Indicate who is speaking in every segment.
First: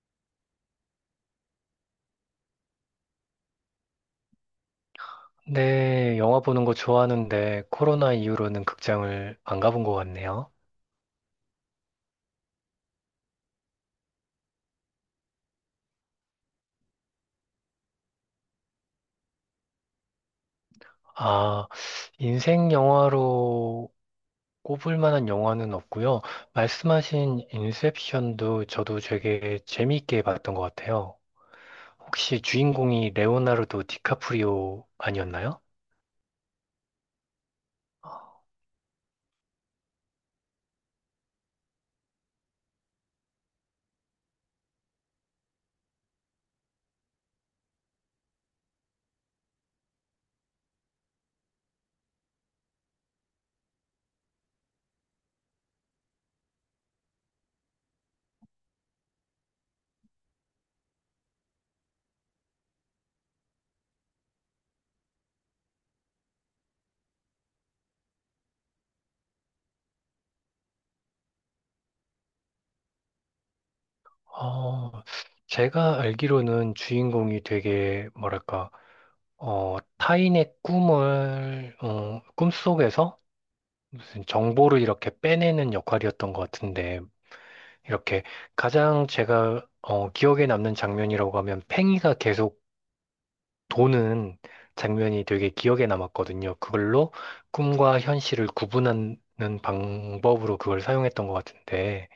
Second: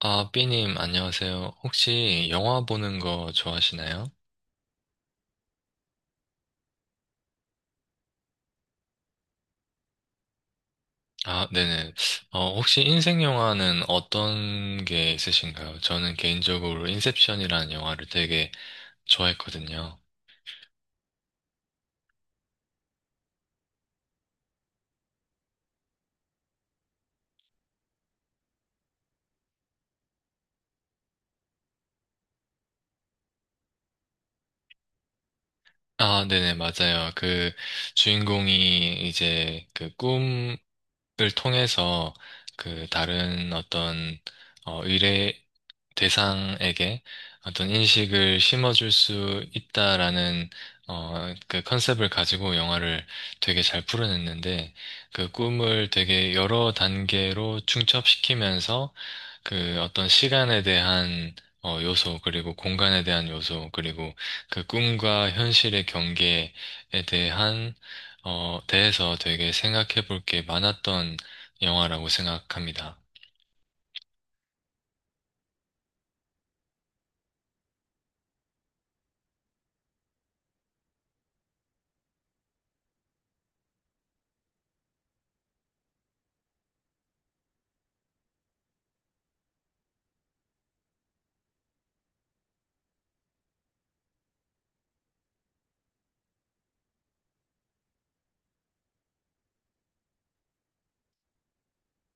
Speaker 1: 아, 삐님, 안녕하세요. 혹시 영화 보는 거 좋아하시나요?
Speaker 2: 네, 영화 보는 거 좋아하는데 코로나 이후로는 극장을 안 가본 것 같네요.
Speaker 1: 아, 네네. 혹시 인생 영화는 어떤 게 있으신가요? 저는 개인적으로 인셉션이라는 영화를 되게 좋아했거든요.
Speaker 2: 아, 인생 영화로 꼽을 만한 영화는 없고요. 말씀하신 인셉션도 저도 되게 재미있게 봤던 것 같아요. 혹시 주인공이 레오나르도 디카프리오 아니었나요?
Speaker 1: 아, 네네, 맞아요. 그 주인공이 이제 그 꿈을 통해서 그 다른 어떤 미래, 대상에게 어떤 인식을 심어줄 수 있다라는 그 컨셉을 가지고 영화를 되게 잘 풀어냈는데 그 꿈을 되게 여러 단계로 중첩시키면서 그 어떤 시간에 대한 요소 그리고 공간에 대한 요소 그리고 그 꿈과 현실의 경계에 대한 대해서 되게 생각해 볼 게 많았던 영화라고 생각합니다.
Speaker 2: 어, 제가 알기로는 주인공이 되게, 뭐랄까, 타인의 꿈을, 꿈속에서 무슨 정보를 이렇게 빼내는 역할이었던 것 같은데, 이렇게 가장 제가 기억에 남는 장면이라고 하면 팽이가 계속 도는 장면이 되게 기억에 남았거든요. 그걸로 꿈과 현실을 구분하는 방법으로 그걸 사용했던 것 같은데,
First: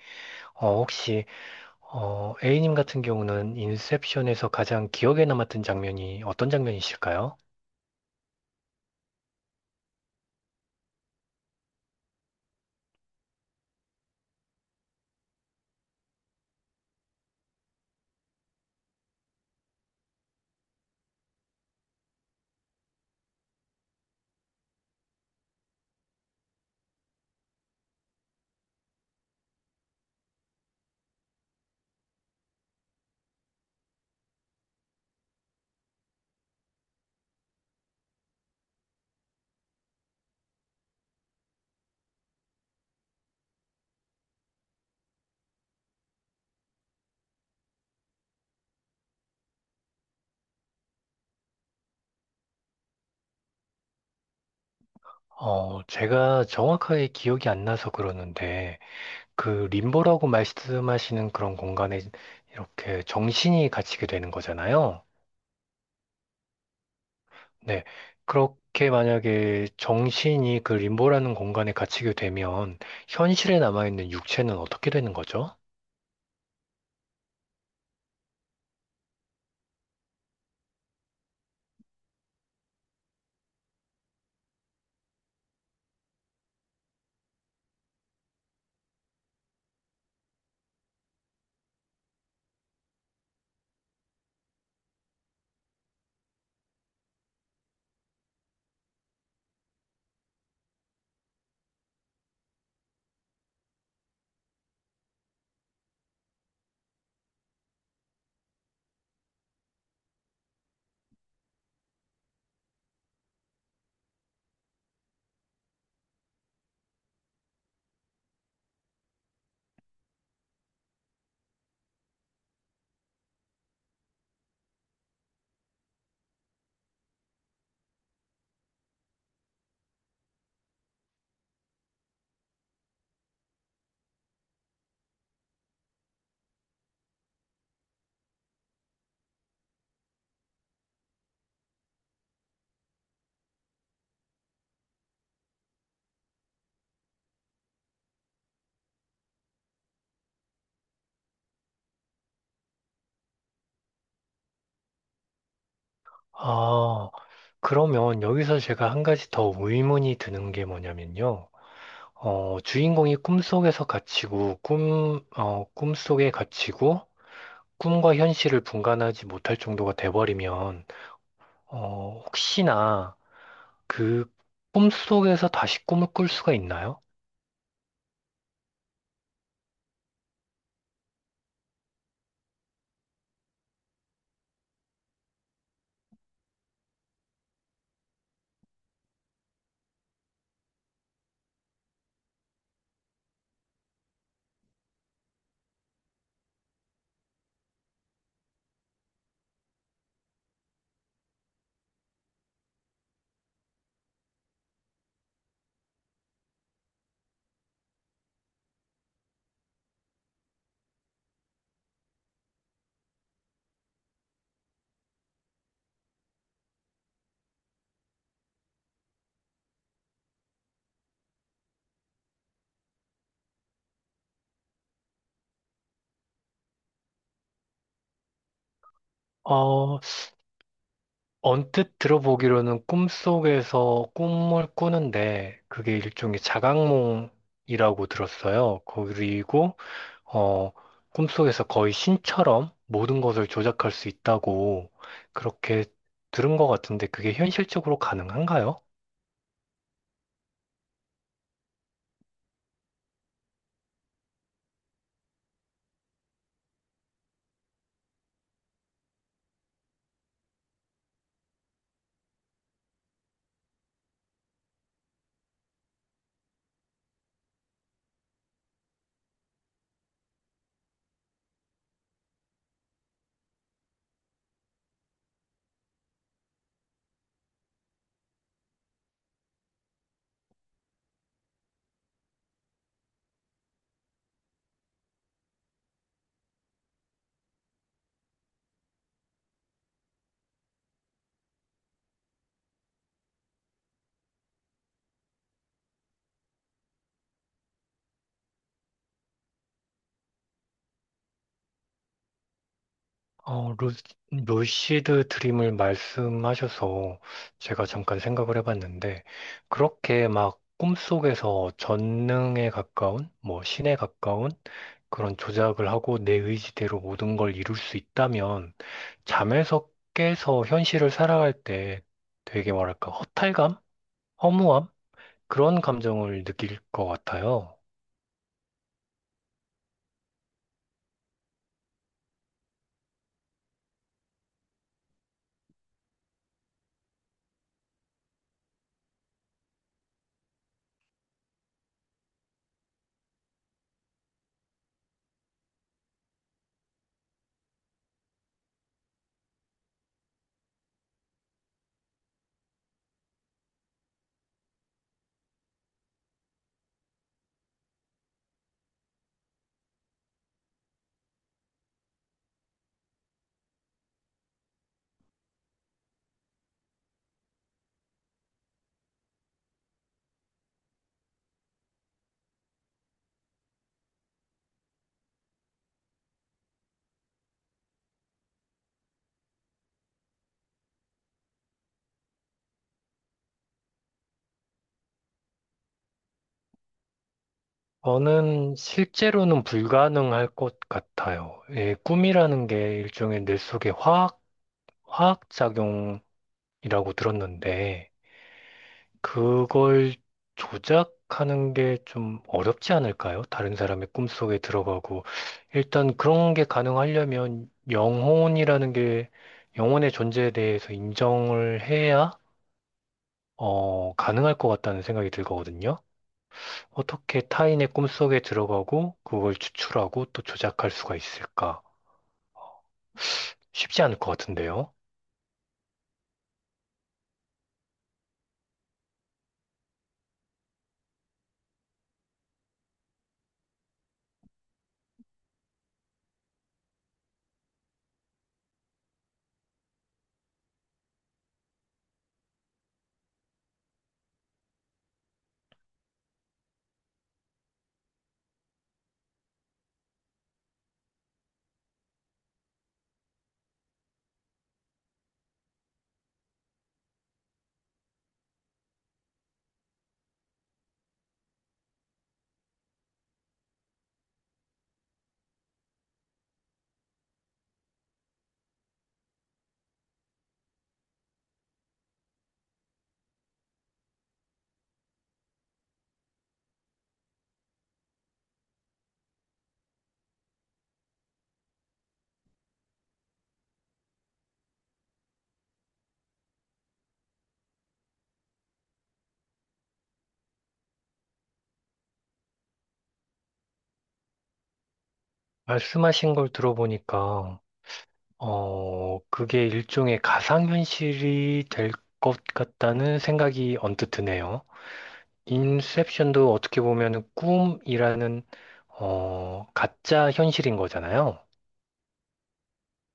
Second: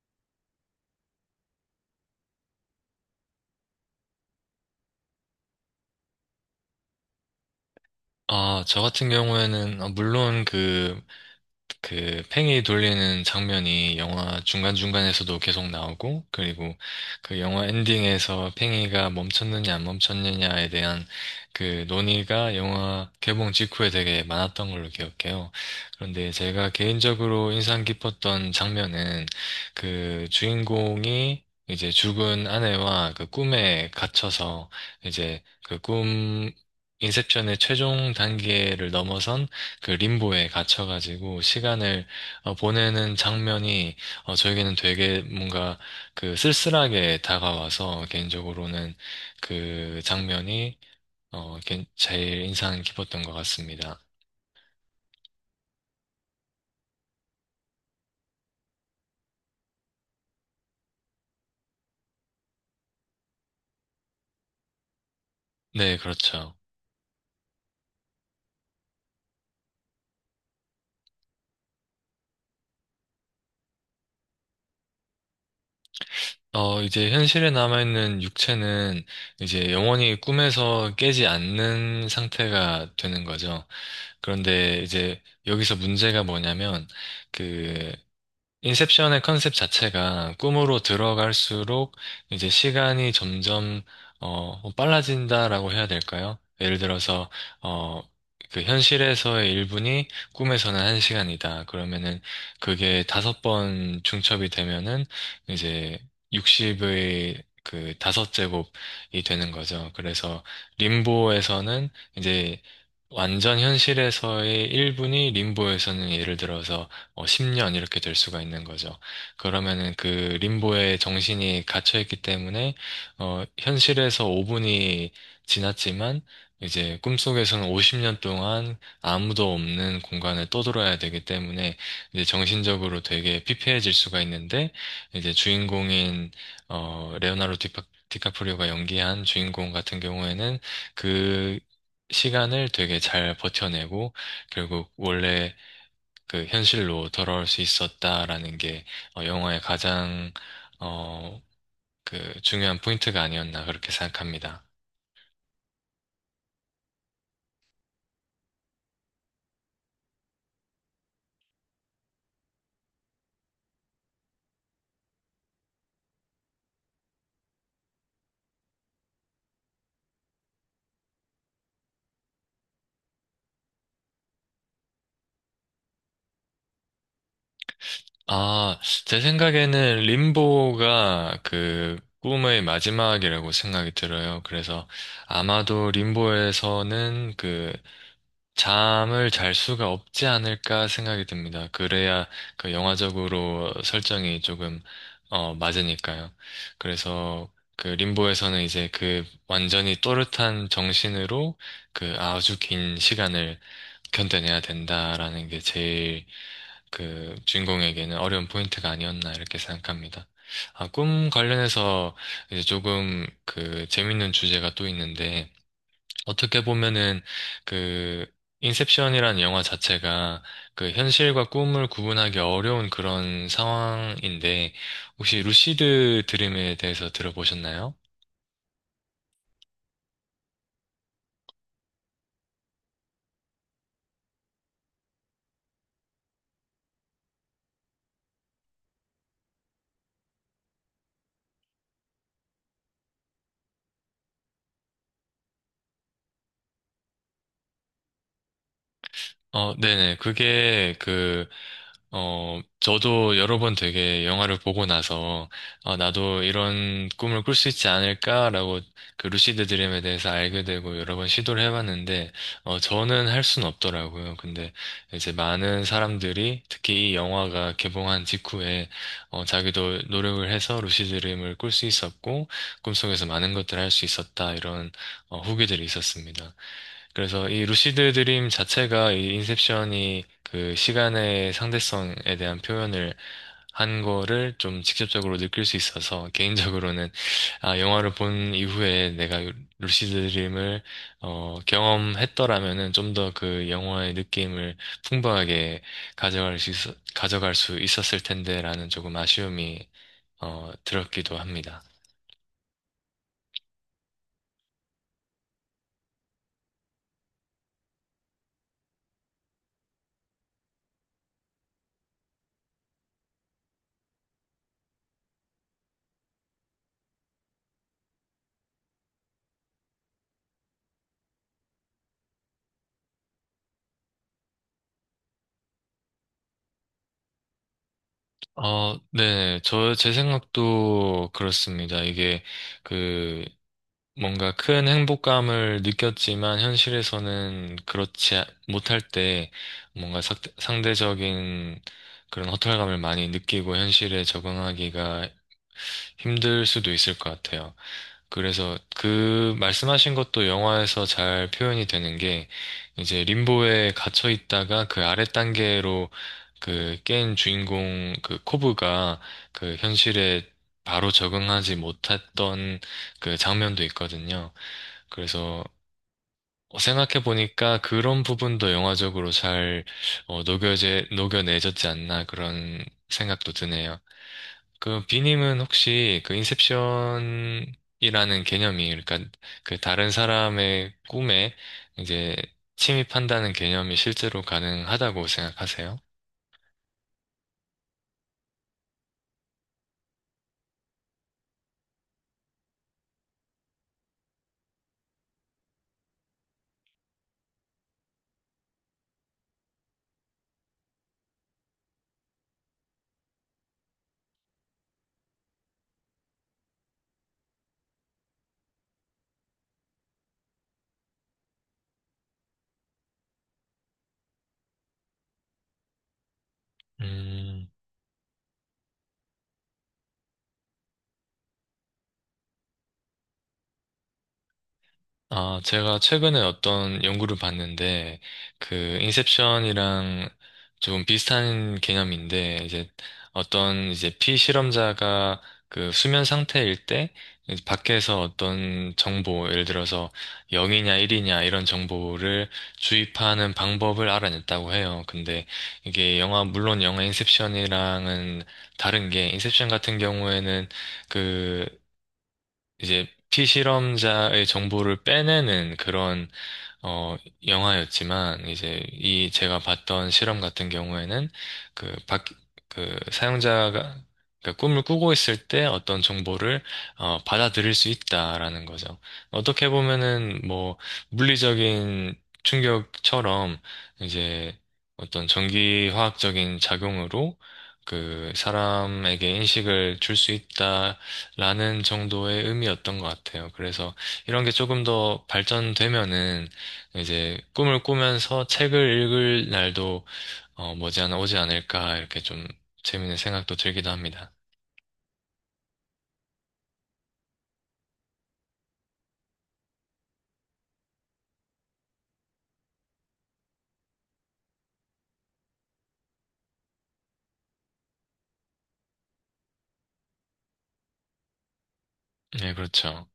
Speaker 2: 혹시 A님 같은 경우는 인셉션에서 가장 기억에 남았던 장면이 어떤 장면이실까요?
Speaker 1: 아, 저 같은 경우에는, 물론 그 팽이 돌리는 장면이 영화 중간중간에서도 계속 나오고, 그리고 그 영화 엔딩에서 팽이가 멈췄느냐 안 멈췄느냐에 대한 그 논의가 영화 개봉 직후에 되게 많았던 걸로 기억해요. 그런데 제가 개인적으로 인상 깊었던 장면은 그 주인공이 이제 죽은 아내와 그 꿈에 갇혀서 이제 그 꿈, 인셉션의 최종 단계를 넘어선 그 림보에 갇혀가지고 시간을 보내는 장면이 저에게는 되게 뭔가 그 쓸쓸하게 다가와서 개인적으로는 그 장면이 제일 인상 깊었던 것 같습니다.
Speaker 2: 제가 정확하게 기억이 안 나서 그러는데, 그 림보라고 말씀하시는 그런 공간에 이렇게 정신이 갇히게 되는 거잖아요.
Speaker 1: 네, 그렇죠.
Speaker 2: 네. 그렇게 만약에 정신이 그 림보라는 공간에 갇히게 되면 현실에 남아있는 육체는 어떻게 되는 거죠?
Speaker 1: 이제 현실에 남아있는 육체는 이제 영원히 꿈에서 깨지 않는 상태가 되는 거죠. 그런데 이제 여기서 문제가 뭐냐면 그 인셉션의 컨셉 자체가 꿈으로 들어갈수록 이제 시간이 점점 뭐 빨라진다라고 해야 될까요? 예를 들어서 어 그 현실에서의 1분이 꿈에서는 1시간이다. 그러면은 그게 다섯 번 중첩이 되면은 이제 60의 그 다섯 제곱이 되는 거죠. 그래서 림보에서는 이제 완전 현실에서의 1분이 림보에서는 예를 들어서 10년 이렇게 될 수가 있는 거죠. 그러면은 그 림보의 정신이 갇혀 있기 때문에 현실에서 5분이 지났지만 이제 꿈속에서는 50년 동안 아무도 없는 공간을 떠돌아야 되기 때문에 이제 정신적으로 되게 피폐해질 수가 있는데 이제 주인공인 어, 레오나르도 디파, 디카프리오가 연기한 주인공 같은 경우에는 그 시간을 되게 잘 버텨내고 결국 원래 그 현실로 돌아올 수 있었다라는 게 영화의 가장 어, 그 중요한 포인트가 아니었나 그렇게 생각합니다.
Speaker 2: 아, 그러면 여기서 제가 한 가지 더 의문이 드는 게 뭐냐면요. 주인공이 꿈속에서 갇히고 꿈속에 갇히고 꿈과 현실을 분간하지 못할 정도가 돼버리면 혹시나 그 꿈속에서 다시 꿈을 꿀 수가 있나요?
Speaker 1: 아, 제 생각에는 림보가 그 꿈의 마지막이라고 생각이 들어요. 그래서 아마도 림보에서는 그 잠을 잘 수가 없지 않을까 생각이 듭니다. 그래야 그 영화적으로 설정이 조금 맞으니까요. 그래서 그 림보에서는 이제 그 완전히 또렷한 정신으로 그 아주 긴 시간을 견뎌내야 된다라는 게 제일 그 주인공에게는 어려운 포인트가 아니었나 이렇게 생각합니다. 아, 꿈 관련해서 이제 조금 그 재밌는 주제가 또 있는데 어떻게 보면은 그 인셉션이라는 영화 자체가 그 현실과 꿈을 구분하기 어려운 그런 상황인데 혹시 루시드 드림에 대해서 들어보셨나요?
Speaker 2: 어, 언뜻 들어보기로는 꿈속에서 꿈을 꾸는데 그게 일종의 자각몽이라고 들었어요. 그리고 어, 꿈속에서 거의 신처럼 모든 것을 조작할 수 있다고 그렇게 들은 것 같은데 그게 현실적으로 가능한가요?
Speaker 1: 어, 네네. 저도 여러 번 되게 영화를 보고 나서, 아, 나도 이런 꿈을 꿀 수 있지 않을까라고 그 루시드 드림에 대해서 알게 되고 여러 번 시도를 해봤는데, 저는 할 수는 없더라고요. 근데 이제 많은 사람들이 특히 이 영화가 개봉한 직후에, 자기도 노력을 해서 루시드 드림을 꿀 수 있었고, 꿈속에서 많은 것들을 할 수 있었다. 이런 후기들이 있었습니다. 그래서 이 루시드 드림 자체가 이 인셉션이 그 시간의 상대성에 대한 표현을 한 거를 좀 직접적으로 느낄 수 있어서 개인적으로는 아, 영화를 본 이후에 내가 루시드 드림을 경험했더라면은 좀 더 그 영화의 느낌을 풍부하게 가져갈 수 있, 가져갈 수 있었을 텐데라는 조금 아쉬움이 들었기도 합니다.
Speaker 2: 어, 루, 루시드 드림을 말씀하셔서 제가 잠깐 생각을 해봤는데, 그렇게 막 꿈속에서 전능에 가까운, 뭐 신에 가까운 그런 조작을 하고 내 의지대로 모든 걸 이룰 수 있다면, 잠에서 깨서 현실을 살아갈 때 되게 뭐랄까, 허탈감? 허무함? 그런 감정을 느낄 것 같아요.
Speaker 1: 어, 네. 제 생각도 그렇습니다. 그, 뭔가 큰 행복감을 느꼈지만 현실에서는 그렇지 못할 때 뭔가 상대적인 그런 허탈감을 많이 느끼고 현실에 적응하기가 힘들 수도 있을 것 같아요. 그래서 그 말씀하신 것도 영화에서 잘 표현이 되는 게 이제 림보에 갇혀 있다가 그 아래 단계로 그 깬 주인공 그 코브가 그 현실에 바로 적응하지 못했던 그 장면도 있거든요. 그래서 생각해 보니까 그런 부분도 영화적으로 잘 녹여내졌지 않나 그런 생각도 드네요. 그 비님은 혹시 그 인셉션이라는 개념이 그러니까 그 다른 사람의 꿈에 이제 침입한다는 개념이 실제로 가능하다고 생각하세요?
Speaker 2: 저는 실제로는 불가능할 것 같아요. 예, 꿈이라는 게 일종의 뇌 속의 화학작용이라고 들었는데, 그걸 조작하는 게 좀 어렵지 않을까요? 다른 사람의 꿈속에 들어가고. 일단 그런 게 가능하려면 영혼이라는 게, 영혼의 존재에 대해서 인정을 해야, 가능할 것 같다는 생각이 들거든요. 어떻게
Speaker 1: 음.
Speaker 2: 타인의 꿈속에 들어가고 그걸 추출하고 또 조작할 수가 있을까? 쉽지 않을 것 같은데요.
Speaker 1: 아, 제가 최근에 어떤 연구를 봤는데, 인셉션이랑 좀 비슷한 개념인데, 이제 어떤 피실험자가 그 수면 상태일 때, 이제 밖에서 어떤 정보, 예를 들어서 0이냐 1이냐 이런 정보를 주입하는 방법을 알아냈다고 해요. 근데 이게 영화, 물론 영화 인셉션이랑은 다른 게, 인셉션 같은 경우에는 그 이제 피실험자의 정보를 빼내는 그런 어, 영화였지만, 제가 봤던 실험 같은 경우에는, 그, 박, 사용자가, 그 꿈을 꾸고 있을 때 어떤 정보를, 받아들일 수 있다라는 거죠. 어떻게 보면은, 뭐, 물리적인 충격처럼, 이제, 어떤 전기화학적인 작용으로, 그, 사람에게 인식을 줄 수 있다라는 정도의 의미였던 것 같아요. 그래서, 이런 게 조금 더 발전되면은, 이제 꿈을 꾸면서 책을 읽을 날도 머지않아 오지 않을까 이렇게 좀 재밌는 생각도 들기도 합니다.
Speaker 2: 말씀하신 걸 들어보니까, 그게 일종의 가상현실이 될 것 같다는 생각이 언뜻 드네요. 인셉션도 어떻게 보면 꿈이라는, 가짜 현실인 거잖아요.
Speaker 1: 네, 그렇죠.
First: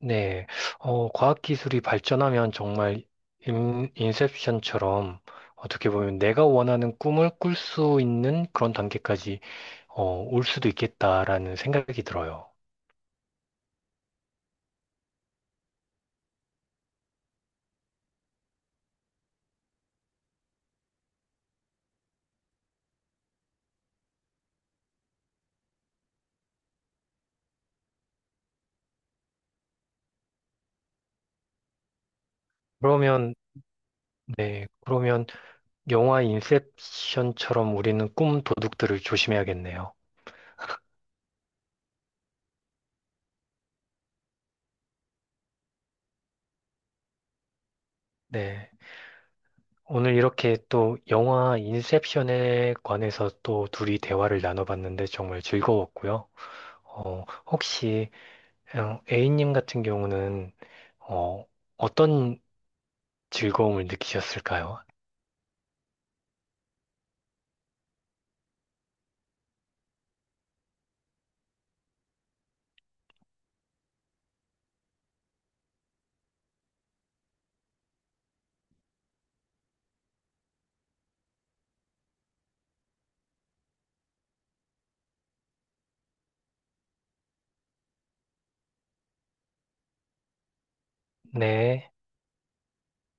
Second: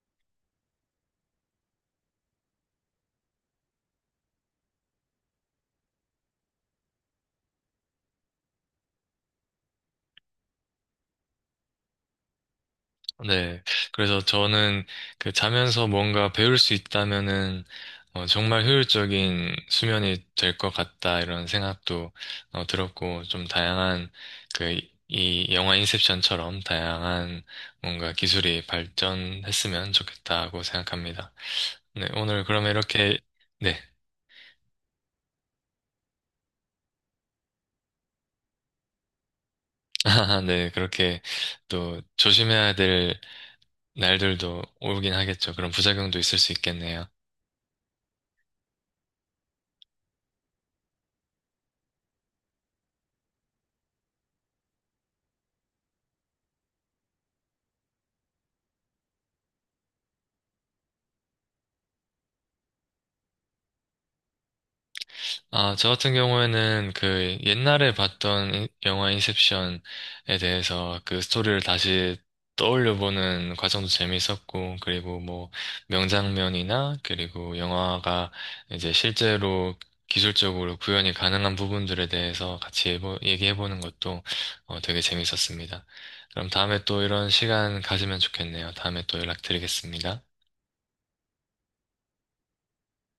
Speaker 2: 네, 과학기술이 발전하면 정말 인셉션처럼 어떻게 보면 내가 원하는 꿈을 꿀 수 있는 그런 단계까지 올 수도 있겠다라는 생각이 들어요.
Speaker 1: 네. 그래서 저는 그 자면서 뭔가 배울 수 있다면은 정말 효율적인 수면이 될 것 같다 이런 생각도 들었고 좀 다양한 그 이 영화 인셉션처럼 다양한 뭔가 기술이 발전했으면 좋겠다고 생각합니다. 네, 오늘 그러면 이렇게
Speaker 2: 그러면,
Speaker 1: 네.
Speaker 2: 네, 그러면 영화 인셉션처럼 우리는 꿈 도둑들을 조심해야겠네요.
Speaker 1: 아, 네, 그렇게 또 조심해야 될 날들도 오긴 하겠죠. 그런 부작용도 있을 수 있겠네요.
Speaker 2: 네, 오늘 이렇게 또 영화 인셉션에 관해서 또 둘이 대화를 나눠봤는데 정말 즐거웠고요. 혹시 A님 같은 경우는 어, 어떤 즐거움을 느끼셨을까요?
Speaker 1: 아, 저 같은 경우에는 그 옛날에 봤던 영화 인셉션에 대해서 그 스토리를 다시 떠올려보는 과정도 재미있었고, 그리고 뭐 명장면이나, 그리고 영화가 이제 실제로 기술적으로 구현이 가능한 부분들에 대해서 같이 얘기해보는 것도 되게 재미있었습니다. 그럼 다음에 또 이런 시간 가지면 좋겠네요. 다음에 또 연락드리겠습니다.
Speaker 2: 네.